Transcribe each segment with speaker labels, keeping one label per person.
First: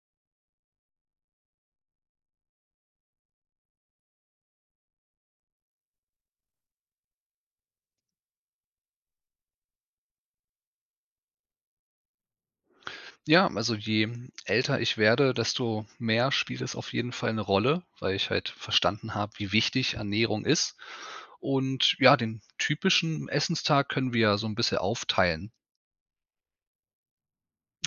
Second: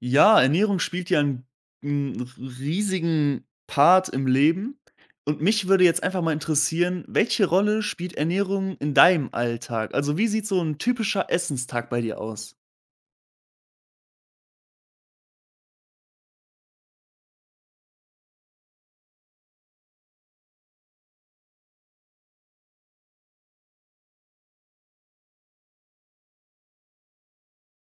Speaker 1: Ja, Ernährung spielt ja einen 'n riesigen Part im Leben und mich würde jetzt einfach mal interessieren, welche Rolle spielt Ernährung in deinem Alltag? Also, wie sieht so ein typischer Essenstag bei dir aus?
Speaker 2: Ja, also je älter ich werde, desto mehr spielt es auf jeden Fall eine Rolle, weil ich halt verstanden habe, wie wichtig Ernährung ist. Und ja, den typischen Essenstag können wir ja so ein bisschen aufteilen.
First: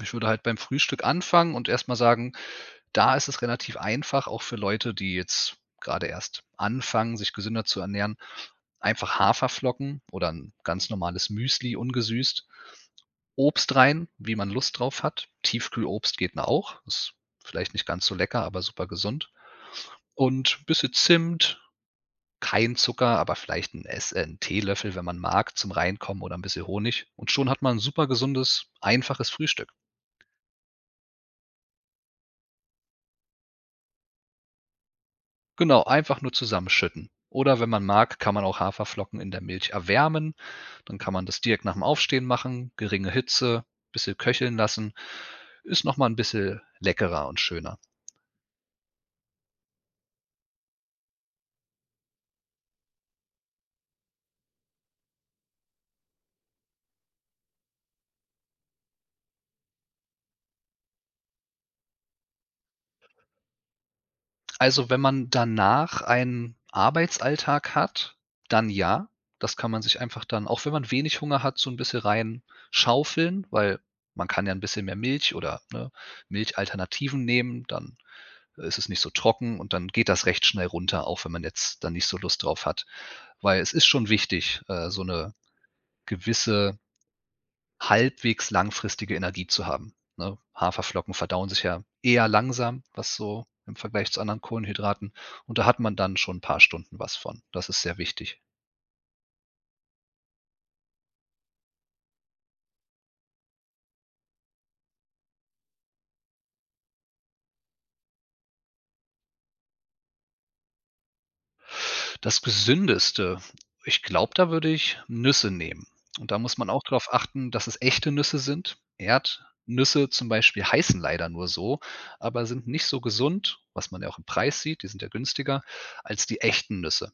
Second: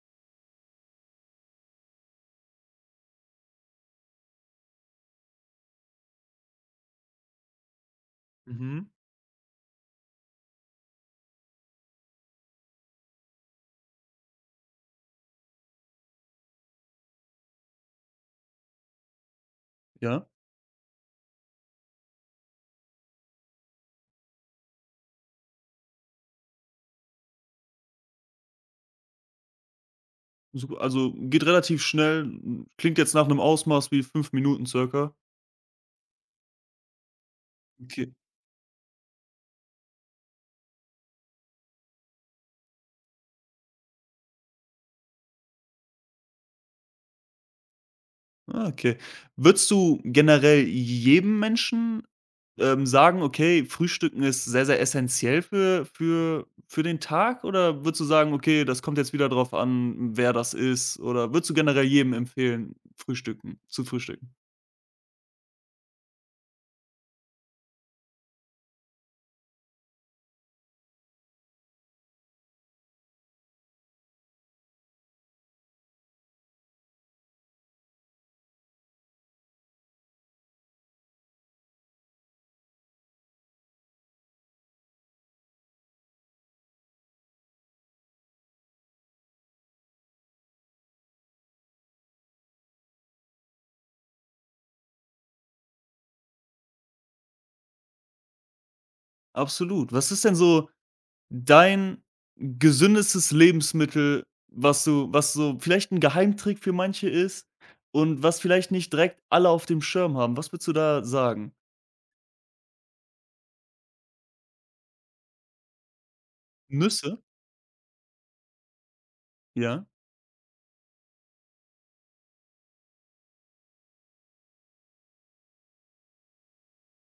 Speaker 2: Ich würde halt beim Frühstück anfangen und erst mal sagen: Da ist es relativ einfach, auch für Leute, die jetzt gerade erst anfangen, sich gesünder zu ernähren,
Speaker 1: Mhm.
Speaker 2: einfach Haferflocken oder ein ganz normales Müsli ungesüßt, Obst rein, wie man Lust drauf hat. Tiefkühlobst geht ne auch, ist vielleicht nicht ganz so lecker, aber super gesund.
Speaker 1: Ja?
Speaker 2: Und ein bisschen Zimt, kein Zucker, aber vielleicht ein Ess 'n Teelöffel, wenn man mag, zum Reinkommen oder ein bisschen Honig. Und schon hat man ein super gesundes, einfaches Frühstück.
Speaker 1: Sup Also, geht relativ schnell, klingt jetzt nach einem Ausmaß wie 5 Minuten circa.
Speaker 2: Genau, einfach nur zusammenschütten. Oder wenn man
Speaker 1: Okay.
Speaker 2: mag, kann man auch Haferflocken in der Milch erwärmen. Dann kann man das direkt nach dem Aufstehen machen, geringe Hitze, bisschen köcheln lassen. Ist noch mal 'n bisschen leckerer und schöner.
Speaker 1: Ah, okay. Würdest du generell jedem Menschen sagen, okay, Frühstücken ist sehr, sehr essentiell für den Tag, oder würdest du sagen: „Okay, das kommt jetzt wieder drauf an, wer das ist?" Oder würdest du generell jedem empfehlen, frühstücken zu frühstücken?
Speaker 2: Also, wenn man danach einen Arbeitsalltag hat, dann ja. Das kann man sich einfach dann, auch wenn man wenig Hunger hat, so ein bisschen reinschaufeln, weil man kann ja ein bisschen mehr Milch oder, ne, Milchalternativen nehmen, dann ist es nicht so trocken und dann geht das recht schnell runter, auch wenn man jetzt dann nicht so Lust drauf hat. Weil es ist schon wichtig, so eine gewisse halbwegs langfristige Energie zu haben, ne? Haferflocken verdauen sich ja eher langsam, was so im Vergleich zu anderen Kohlenhydraten, und da hat man dann schon ein paar Stunden was von. Das ist sehr wichtig.
Speaker 1: Absolut. Was ist denn so dein gesündestes Lebensmittel, was so vielleicht ein Geheimtrick für manche ist und was vielleicht nicht direkt alle auf dem Schirm haben? Was würdest du da sagen?
Speaker 2: Das Gesündeste? Ich glaube, da würde ich Nüsse nehmen. Und da muss man auch darauf
Speaker 1: Nüsse?
Speaker 2: achten, dass es echte Nüsse sind.
Speaker 1: Ja.
Speaker 2: Erdnüsse zum Beispiel heißen leider nur so, aber sind nicht so gesund, was man ja auch im Preis sieht, die sind ja günstiger als die echten Nüsse.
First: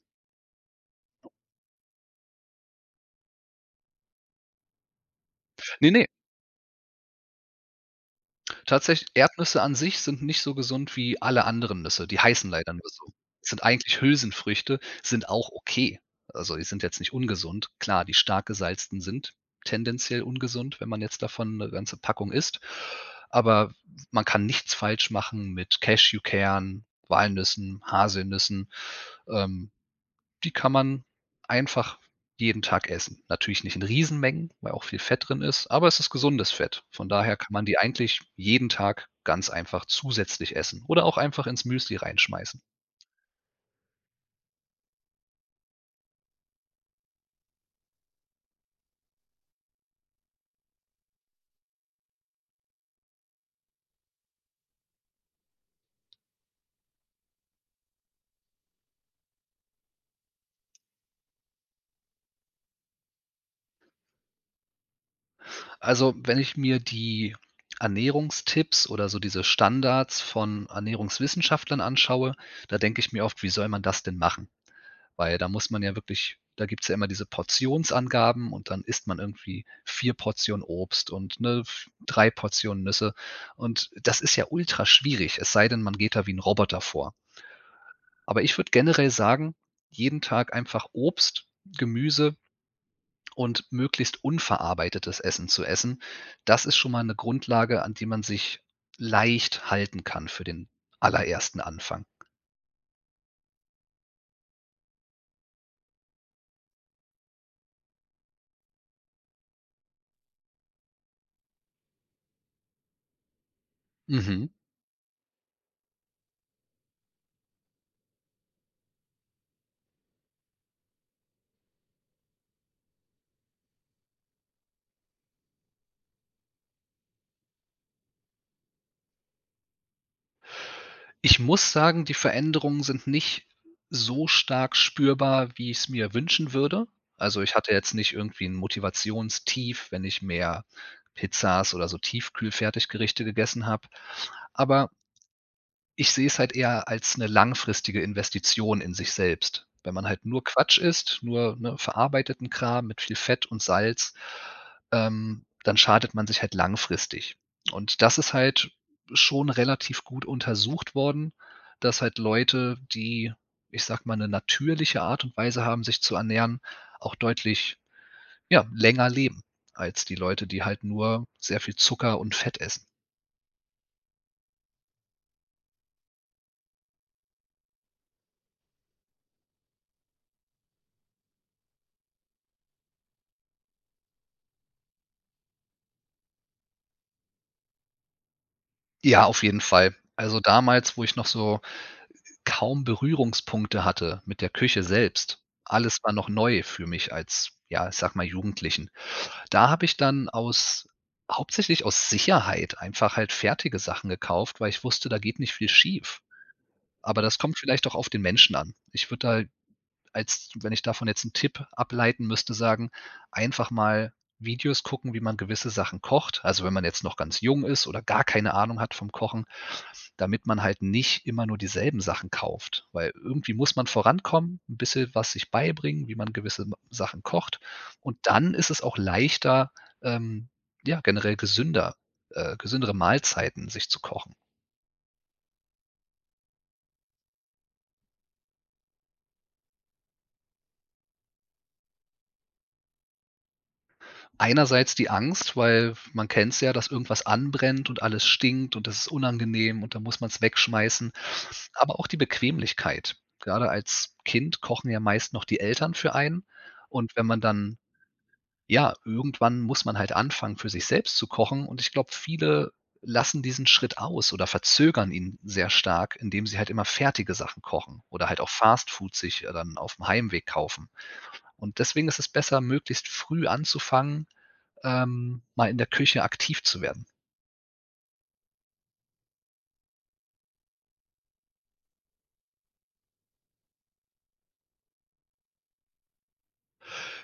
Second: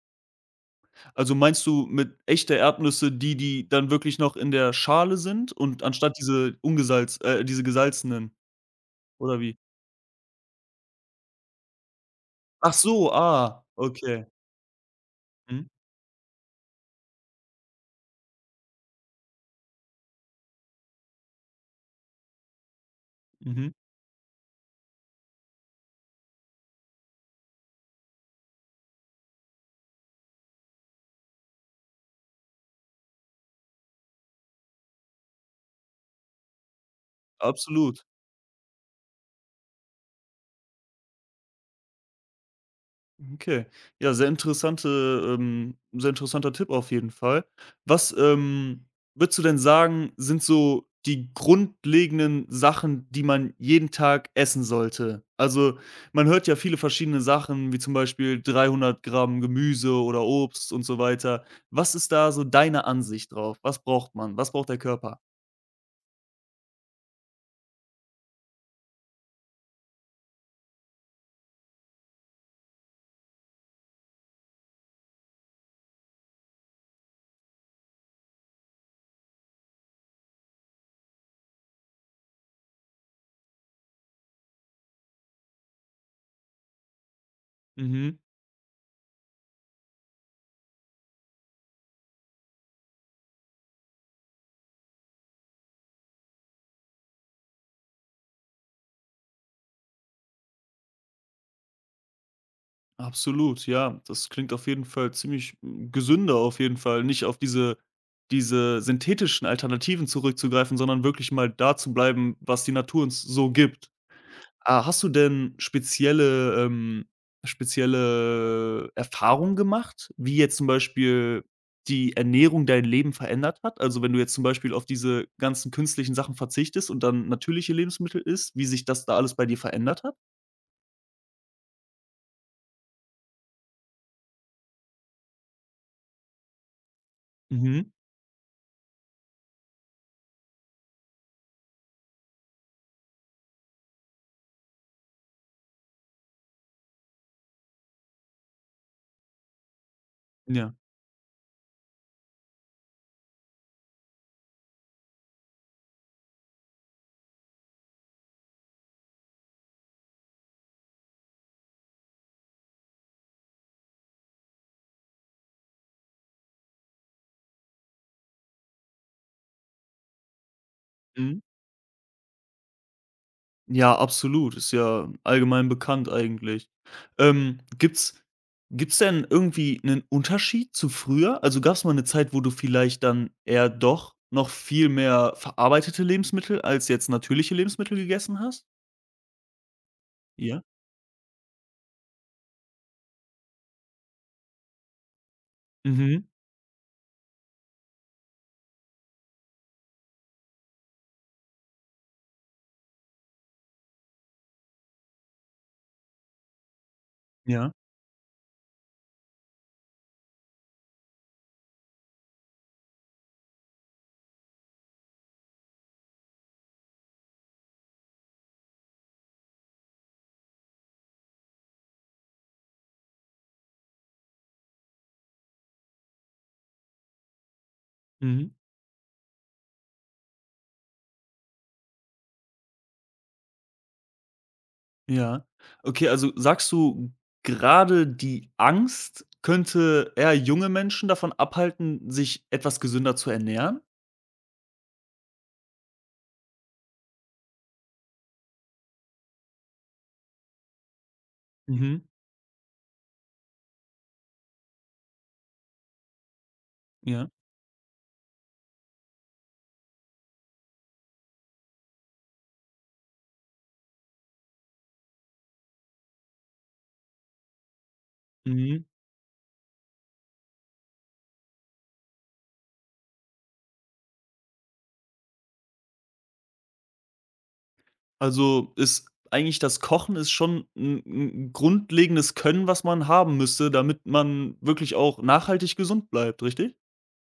Speaker 1: Also, meinst du mit echte Erdnüsse, die die dann wirklich noch in der Schale sind, und
Speaker 2: Ne, ne,
Speaker 1: anstatt diese ungesalz diese gesalzenen,
Speaker 2: tatsächlich,
Speaker 1: oder wie?
Speaker 2: Erdnüsse an sich sind nicht so gesund wie alle anderen Nüsse. Die heißen
Speaker 1: Ach
Speaker 2: leider nur
Speaker 1: so,
Speaker 2: so.
Speaker 1: ah,
Speaker 2: Sind eigentlich
Speaker 1: okay.
Speaker 2: Hülsenfrüchte, sind auch
Speaker 1: Mhm,
Speaker 2: okay. Also, die sind jetzt nicht ungesund. Klar, die stark gesalzten sind tendenziell ungesund, wenn man jetzt davon eine ganze Packung isst.
Speaker 1: mhm,
Speaker 2: Aber man kann nichts falsch machen mit Cashewkernen, Walnüssen, Haselnüssen, ähm, die kann man einfach jeden Tag essen. Natürlich nicht in Riesenmengen, weil auch viel Fett drin ist, aber es ist gesundes Fett. Von daher kann man die
Speaker 1: absolut.
Speaker 2: eigentlich jeden Tag ganz einfach zusätzlich essen oder auch einfach ins Müsli reinschmeißen.
Speaker 1: Okay. Ja, sehr interessanter Tipp auf jeden Fall. Was, würdest du denn sagen, sind so die grundlegenden Sachen, die man jeden Tag essen sollte? Also, man hört ja viele verschiedene Sachen, wie zum Beispiel 300 Gramm Gemüse oder Obst und so weiter. Was ist da so deine Ansicht drauf? Was braucht man? Was braucht der Körper?
Speaker 2: Also, wenn ich mir die Ernährungstipps oder so diese Standards von Ernährungswissenschaftlern anschaue, da denke ich mir oft: „Wie soll man das denn machen?“ Weil da muss man ja wirklich — da gibt's ja immer diese Portionsangaben und dann isst man irgendwie 4 Portionen Obst und, ne, v 3 Portionen Nüsse. Und das ist ja ultra schwierig, es sei denn, man geht da wie ein Roboter vor.
Speaker 1: Mhm.
Speaker 2: Aber ich würde generell sagen, jeden Tag einfach Obst, Gemüse und möglichst unverarbeitetes Essen zu essen. Das ist schon mal eine Grundlage, an die man sich leicht halten kann für den allerersten Anfang.
Speaker 1: Absolut, ja. Das klingt auf jeden Fall ziemlich gesünder auf jeden Fall, nicht auf diese synthetischen Alternativen zurückzugreifen, sondern wirklich mal da zu bleiben, was die Natur uns so gibt.
Speaker 2: Mhm.
Speaker 1: Ah, hast du denn spezielle Erfahrungen gemacht, wie jetzt zum Beispiel die Ernährung dein Leben verändert hat? Also, wenn du jetzt zum Beispiel auf diese ganzen künstlichen Sachen verzichtest und dann natürliche Lebensmittel isst, wie sich das da alles bei dir verändert hat?
Speaker 2: Ich muss sagen, die Veränderungen sind nicht so stark spürbar, wie ich es mir wünschen würde. Also, ich hatte
Speaker 1: Mhm.
Speaker 2: jetzt nicht irgendwie 'n Motivationstief, wenn ich mehr Pizzas oder so Tiefkühl-Fertiggerichte gegessen habe. Aber ich sehe es halt eher als eine langfristige Investition in sich selbst. Wenn man halt nur
Speaker 1: Ja.
Speaker 2: Quatsch isst, nur, ne, verarbeiteten Kram mit viel Fett und Salz, dann schadet man sich halt langfristig. Und das ist halt schon relativ gut untersucht worden, dass halt Leute, die, ich sage mal, eine natürliche Art und Weise haben, sich zu ernähren, auch deutlich, ja, länger leben als die Leute, die halt nur
Speaker 1: Mhm.
Speaker 2: sehr viel Zucker und Fett essen.
Speaker 1: Ja, absolut, ist ja allgemein bekannt eigentlich. Ähm, gibt's gibt's denn irgendwie einen Unterschied zu früher? Also, gab's mal eine Zeit, wo du vielleicht dann eher doch noch viel mehr verarbeitete Lebensmittel als jetzt natürliche Lebensmittel gegessen hast?
Speaker 2: Ja, auf jeden Fall. Also,
Speaker 1: Ja.
Speaker 2: damals, wo ich noch so kaum Berührungspunkte hatte mit der Küche selbst. Alles war
Speaker 1: Mhm.
Speaker 2: noch neu für mich als, ja, ich sage mal, Jugendlichen. Da habe ich dann aus hauptsächlich aus Sicherheit einfach halt fertige Sachen gekauft, weil ich wusste, da geht nicht viel schief. Aber das kommt
Speaker 1: Ja.
Speaker 2: vielleicht auch auf den Menschen an. Ich würde da, als wenn ich davon jetzt einen Tipp ableiten müsste, sagen, einfach mal Videos gucken, wie man gewisse Sachen kocht. Also, wenn man jetzt noch ganz jung ist oder gar keine Ahnung hat vom Kochen, damit man halt nicht immer nur dieselben Sachen kauft, weil irgendwie muss man vorankommen, ein bisschen was sich beibringen, wie man gewisse M Sachen kocht. Und
Speaker 1: Mhm.
Speaker 2: dann ist es auch leichter, ähm, ja, generell gesünder gesündere Mahlzeiten sich zu kochen.
Speaker 1: Ja. Okay, also sagst du, gerade die Angst könnte eher junge Menschen davon abhalten, sich etwas gesünder zu ernähren?
Speaker 2: Einerseits die Angst, weil man kennt's ja, dass irgendwas anbrennt und alles stinkt und das ist unangenehm und dann muss man es wegschmeißen,
Speaker 1: Mhm.
Speaker 2: aber auch die Bequemlichkeit. Gerade als Kind kochen ja meist noch die Eltern für einen, und wenn
Speaker 1: Ja.
Speaker 2: man dann — ja, irgendwann muss man halt anfangen, für sich selbst zu kochen, und ich glaube, viele lassen diesen Schritt aus oder verzögern ihn sehr stark, indem sie halt immer fertige Sachen kochen oder halt auch
Speaker 1: Mhm.
Speaker 2: Fast Food sich, dann auf dem Heimweg kaufen. Und deswegen ist es besser, möglichst früh anzufangen, mal in der Küche aktiv zu werden.
Speaker 1: Also, ist eigentlich das Kochen ist schon ein 'n grundlegendes Können, was man haben müsste, damit man wirklich auch nachhaltig gesund bleibt, richtig?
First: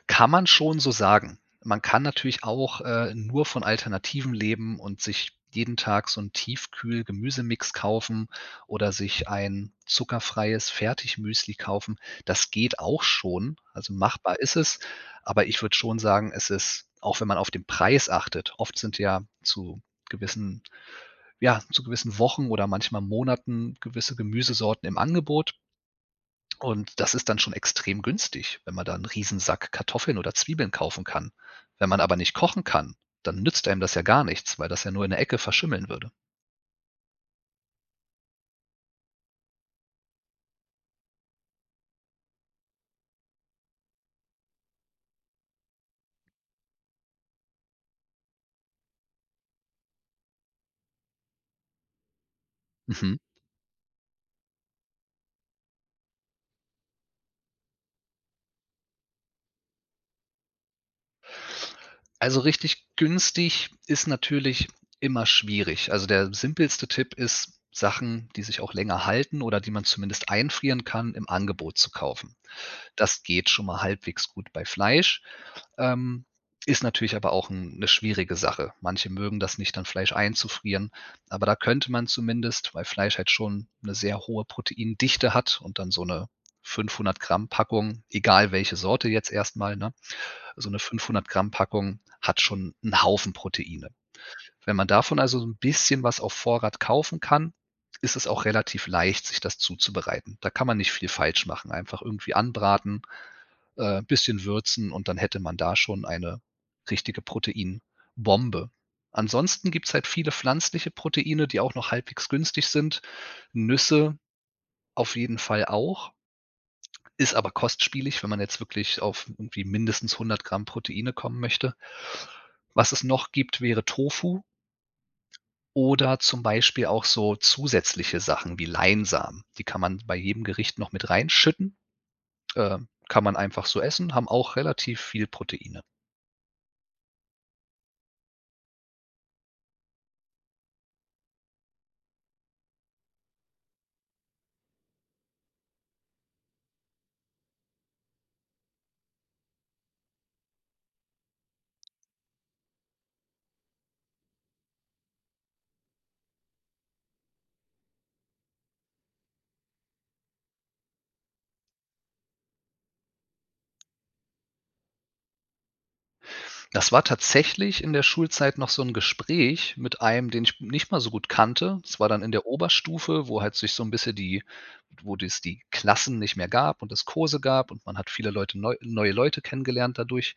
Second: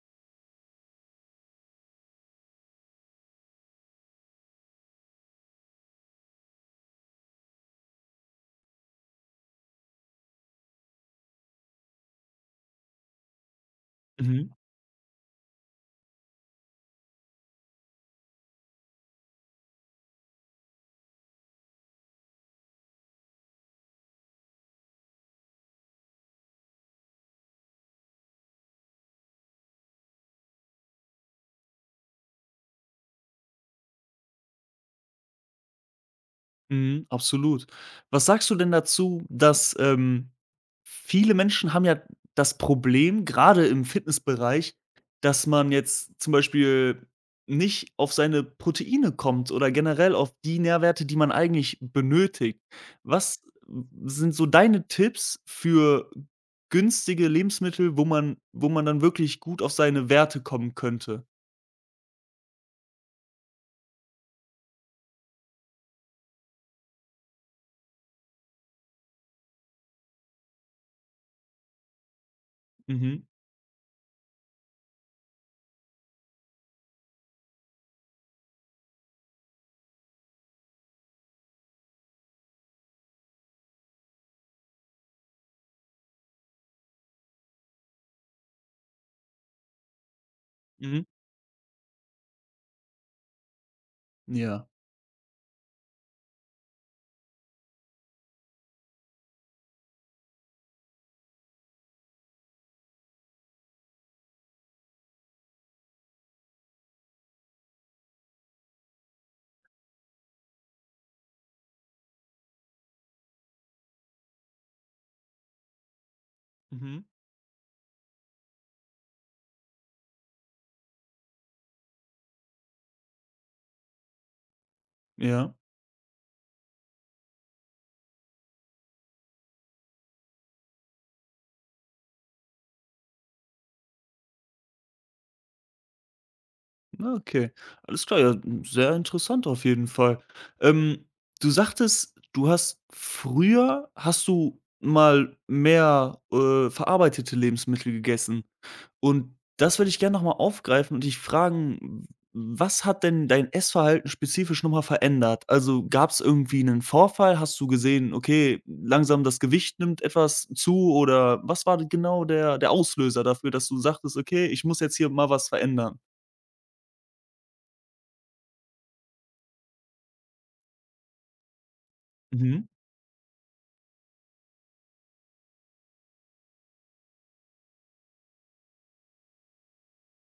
Speaker 2: Kann man schon so sagen. Man kann natürlich auch, nur von Alternativen leben und sich jeden Tag so 'n Tiefkühl-Gemüsemix kaufen oder sich ein zuckerfreies Fertigmüsli kaufen. Das geht auch schon. Also, machbar ist es, aber ich würde schon sagen, es ist auch — wenn man auf den Preis achtet, oft sind ja zu gewissen, ja, zu gewissen Wochen oder manchmal Monaten gewisse Gemüsesorten im Angebot. Und das ist dann schon extrem günstig, wenn man da einen Riesensack Kartoffeln oder Zwiebeln kaufen kann. Wenn man aber nicht kochen kann, dann nützt einem das ja gar nichts, weil das ja nur in der Ecke verschimmeln würde.
Speaker 1: Mhm, absolut. Was sagst du denn dazu, viele Menschen haben ja das Problem, gerade im Fitnessbereich, dass man jetzt zum Beispiel nicht auf seine Proteine kommt oder generell auf die Nährwerte, die man eigentlich benötigt.
Speaker 2: Mhm.
Speaker 1: Was sind so deine Tipps für günstige Lebensmittel, wo man dann wirklich gut auf seine Werte kommen könnte?
Speaker 2: Also, richtig günstig ist natürlich immer schwierig. Also, der simpelste Tipp ist, Sachen, die sich auch länger halten oder die man zumindest einfrieren kann, im Angebot zu kaufen.
Speaker 1: Mhm,
Speaker 2: Das geht schon mal halbwegs gut bei Fleisch. Ähm, ist natürlich aber auch 'n 'ne schwierige Sache. Manche mögen das nicht, dann Fleisch einzufrieren, aber da könnte man zumindest, weil Fleisch halt schon eine sehr hohe Proteindichte hat, und dann so eine 500 Gramm Packung, egal welche Sorte jetzt erstmal, ne? So eine
Speaker 1: mhm,
Speaker 2: 500 Gramm Packung hat schon einen Haufen Proteine.
Speaker 1: ja,
Speaker 2: Wenn man davon also so 'n bisschen was auf Vorrat kaufen kann, ist es auch relativ leicht, sich das zuzubereiten. Da kann man nicht viel falsch machen. Einfach irgendwie anbraten, bisschen würzen und dann hätte man da schon eine richtige Proteinbombe. Ansonsten gibt es halt viele pflanzliche Proteine, die auch noch halbwegs günstig sind. Nüsse auf jeden Fall auch,
Speaker 1: mhm,
Speaker 2: ist aber kostspielig, wenn man jetzt wirklich auf irgendwie mindestens 100 Gramm Proteine kommen möchte. Was es noch gibt, wäre Tofu
Speaker 1: ja.
Speaker 2: oder zum Beispiel auch so zusätzliche Sachen wie Leinsamen. Die kann man bei jedem Gericht noch mit reinschütten, äh, kann man einfach so essen, haben auch relativ viel Proteine.
Speaker 1: Ah, okay. Alles klar, ja, sehr interessant auf jeden Fall. Ähm, Du sagtest, du hast früher hast du mal mehr, verarbeitete Lebensmittel gegessen, und das würde ich gerne noch mal aufgreifen und dich fragen, was hat denn dein Essverhalten spezifisch noch verändert? Also, gab es irgendwie einen Vorfall? Hast du gesehen, okay, langsam das Gewicht nimmt etwas zu, oder was war genau der Auslöser dafür, dass du sagtest: „Okay, ich muss jetzt hier mal was verändern?"
Speaker 2: Das war tatsächlich in der Schulzeit noch so 'n Gespräch mit einem, den ich nicht mal so gut kannte. Das war dann in der
Speaker 1: Mhm,
Speaker 2: Oberstufe, wo halt sich so 'n bisschen die — wo das die Klassen nicht mehr gab und es Kurse gab und man hat viele Leute neue Leute kennengelernt dadurch.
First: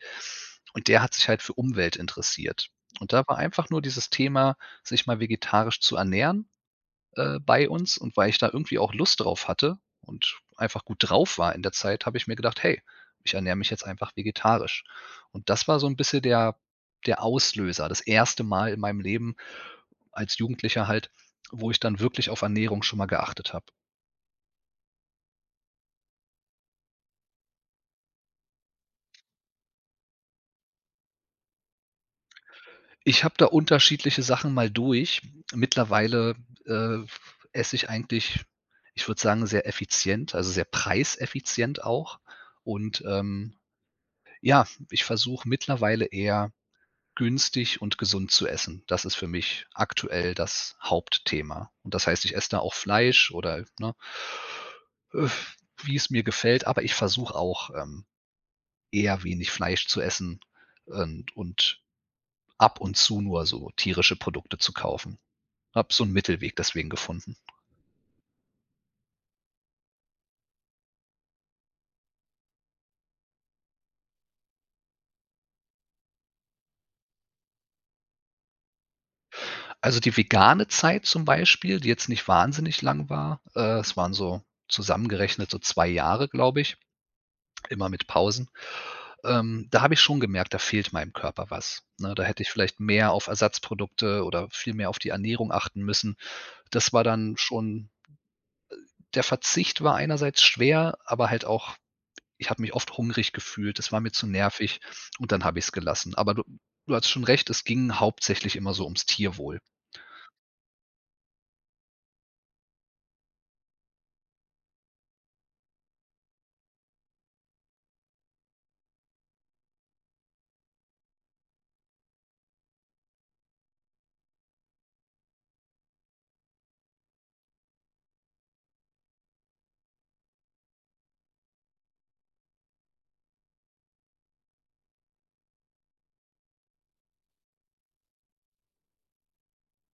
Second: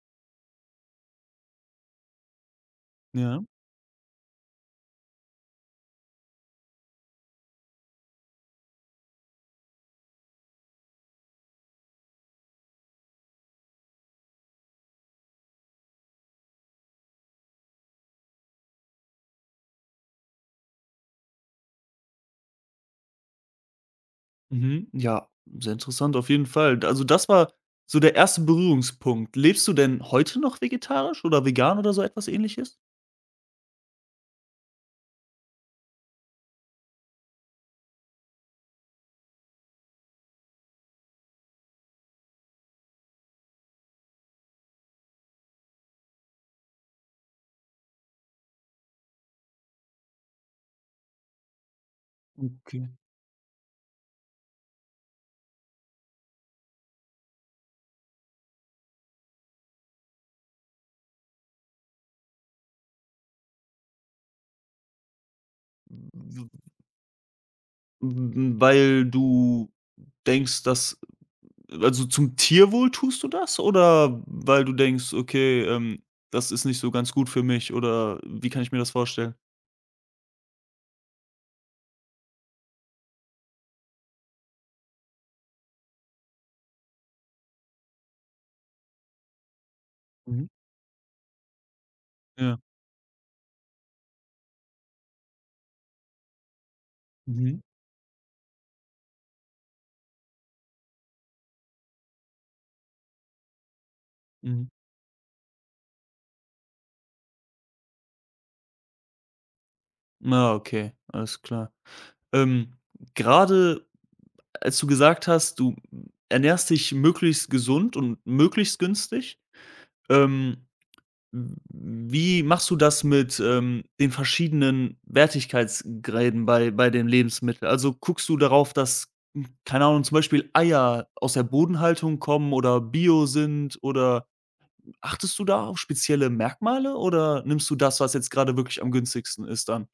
Speaker 2: Und der hat sich halt für Umwelt interessiert. Und da war
Speaker 1: ja.
Speaker 2: einfach nur dieses Thema, sich mal vegetarisch zu ernähren, bei uns, und weil ich da irgendwie auch Lust drauf hatte und einfach gut drauf war in der Zeit, habe ich mir gedacht: „Hey, ich ernähre mich jetzt einfach vegetarisch.“ Und das war so ein bisschen der Auslöser, das erste Mal in meinem Leben als Jugendlicher halt, wo ich dann wirklich auf Ernährung schon mal geachtet habe.
Speaker 1: Mhm. Ja, sehr interessant auf jeden Fall. Also das war so der erste Berührungspunkt. Lebst du denn heute noch vegetarisch oder vegan oder so etwas Ähnliches?
Speaker 2: Ich habe da unterschiedliche Sachen mal durch. Mittlerweile, äh, esse ich eigentlich, ich würde sagen, sehr effizient, also sehr preiseffizient auch. Und, ja, ich versuche mittlerweile eher günstig und gesund zu essen. Das ist für mich aktuell das Hauptthema. Und das heißt, ich esse da auch
Speaker 1: Okay.
Speaker 2: Fleisch oder, ne, äh, wie es mir gefällt, aber ich versuche auch, eher wenig Fleisch zu essen und ab und zu nur so tierische Produkte zu kaufen. Habe so einen
Speaker 1: W w
Speaker 2: Mittelweg deswegen gefunden.
Speaker 1: weil du denkst, dass also zum Tierwohl tust du das, oder weil du denkst: „Okay, das ist nicht so ganz gut für mich", oder wie kann ich mir das vorstellen?
Speaker 2: Also, die vegane Zeit zum Beispiel, die jetzt nicht wahnsinnig lang war, es waren so zusammengerechnet so 2 Jahre, glaube ich, immer mit Pausen. Da habe ich schon
Speaker 1: Mhm.
Speaker 2: gemerkt, da fehlt meinem Körper was, ne? Da hätte ich
Speaker 1: Ja.
Speaker 2: vielleicht mehr auf Ersatzprodukte oder viel mehr auf die Ernährung achten müssen. Das war dann
Speaker 1: Mhm.
Speaker 2: schon — der Verzicht war einerseits schwer, aber halt auch — ich habe mich oft hungrig gefühlt, das war mir zu
Speaker 1: Mhm.
Speaker 2: nervig und dann habe ich es gelassen. Aber du hast schon recht, es ging hauptsächlich immer so ums Tierwohl.
Speaker 1: Ah, okay, alles klar. Ähm, grade als du gesagt hast, du ernährst dich möglichst gesund und möglichst günstig, ähm, wie machst du das mit, den verschiedenen Wertigkeitsgräden bei den Lebensmitteln? Also, guckst du darauf, dass, keine Ahnung, zum Beispiel Eier aus der Bodenhaltung kommen oder Bio sind, oder achtest du da auf spezielle Merkmale oder nimmst du das, was jetzt gerade wirklich am günstigsten ist dann?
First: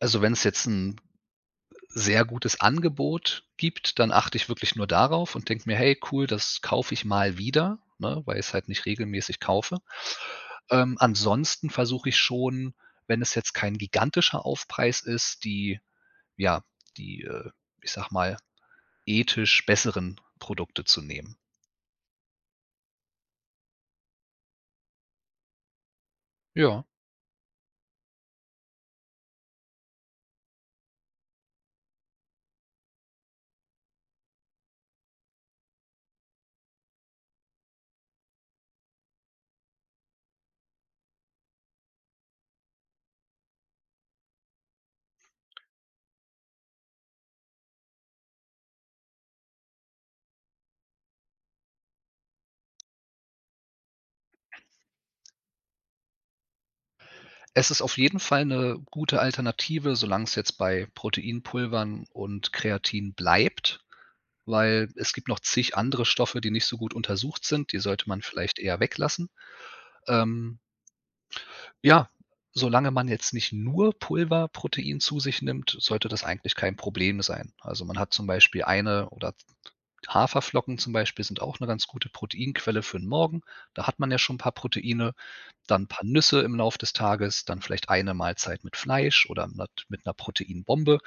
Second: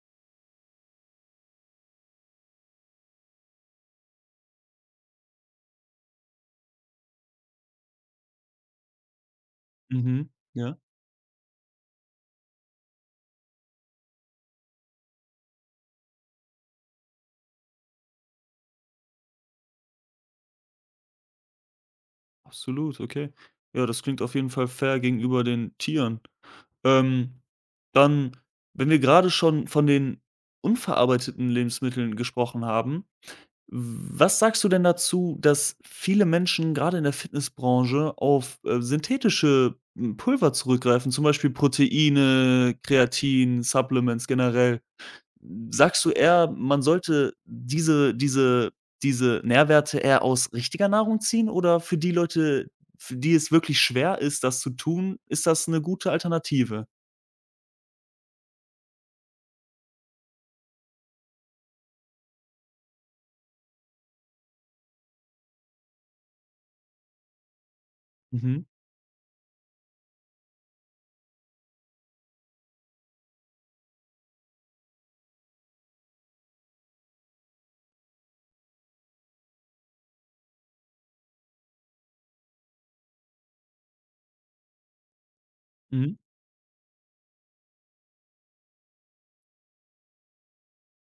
Speaker 2: Also, wenn es jetzt ein sehr gutes Angebot gibt, dann achte ich wirklich nur darauf und denke mir: „Hey, cool, das kaufe ich mal wieder“, ne, weil ich's halt nicht regelmäßig kaufe.
Speaker 1: Mhm. Ja,
Speaker 2: Ansonsten versuche ich schon, wenn es jetzt kein gigantischer Aufpreis ist, die, ja, die, ich sag mal, ethisch besseren Produkte zu nehmen.
Speaker 1: absolut, okay. Ja, das klingt auf jeden Fall fair gegenüber den Tieren.
Speaker 2: Ja.
Speaker 1: Ähm, dann, wenn wir gerade schon von den unverarbeiteten Lebensmitteln gesprochen haben, was sagst du denn dazu, dass viele Menschen gerade in der Fitnessbranche auf, synthetische, Pulver zurückgreifen, zum Beispiel Proteine, Kreatin, Supplements generell? Sagst du eher, man sollte diese Nährwerte eher aus richtiger Nahrung ziehen, oder für die Leute, für die es wirklich schwer ist, das zu tun, ist das eine gute Alternative?
Speaker 2: Es ist auf jeden Fall eine gute Alternative, solange es jetzt bei Proteinpulvern und Kreatin bleibt, weil es gibt noch zig andere Stoffe, die nicht so gut untersucht sind, die sollte man vielleicht
Speaker 1: Mhm.
Speaker 2: eher weglassen. Ähm, ja, solange man jetzt nicht nur Pulverprotein zu sich nimmt, sollte das eigentlich kein Problem sein. Also, man hat zum Beispiel eine oder — Haferflocken zum Beispiel sind auch eine ganz gute Proteinquelle für den Morgen. Da hat man ja schon ein paar Proteine, dann ein paar
Speaker 1: Mhm.
Speaker 2: Nüsse im Lauf des Tages, dann vielleicht eine Mahlzeit mit Fleisch oder mit 'ner Proteinbombe.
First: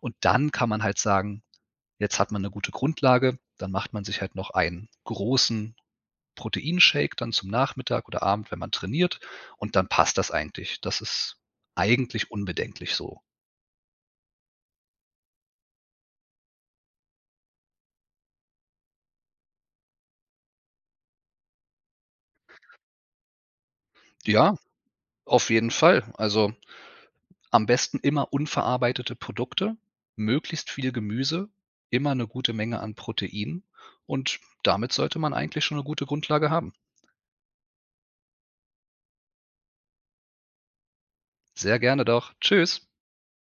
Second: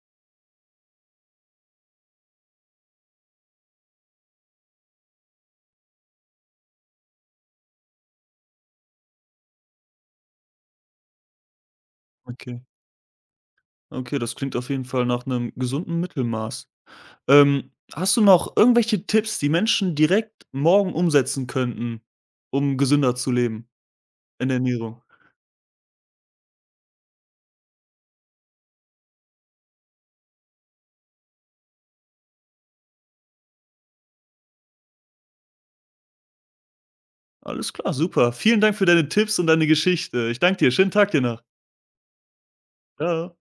Speaker 2: Und dann kann man halt sagen: „Jetzt hat man eine gute Grundlage.“ Dann macht man sich halt noch einen großen Proteinshake dann zum Nachmittag oder Abend, wenn man trainiert, und dann passt das eigentlich. Das ist eigentlich
Speaker 1: Okay.
Speaker 2: unbedenklich so.
Speaker 1: Okay, das klingt auf jeden Fall nach einem gesunden Mittelmaß. Hast du noch irgendwelche Tipps, die Menschen direkt morgen umsetzen könnten, um gesünder zu leben in
Speaker 2: Ja,
Speaker 1: der Ernährung?
Speaker 2: auf jeden Fall. Also, am besten immer unverarbeitete Produkte, möglichst viel Gemüse, immer eine gute Menge an Protein, und damit sollte man eigentlich schon eine gute Grundlage haben.
Speaker 1: Alles klar, super. Vielen Dank für deine Tipps und deine Geschichte. Ich danke dir. Schönen Tag dir noch.
Speaker 2: Sehr gerne doch. Tschüss.
Speaker 1: Tschau.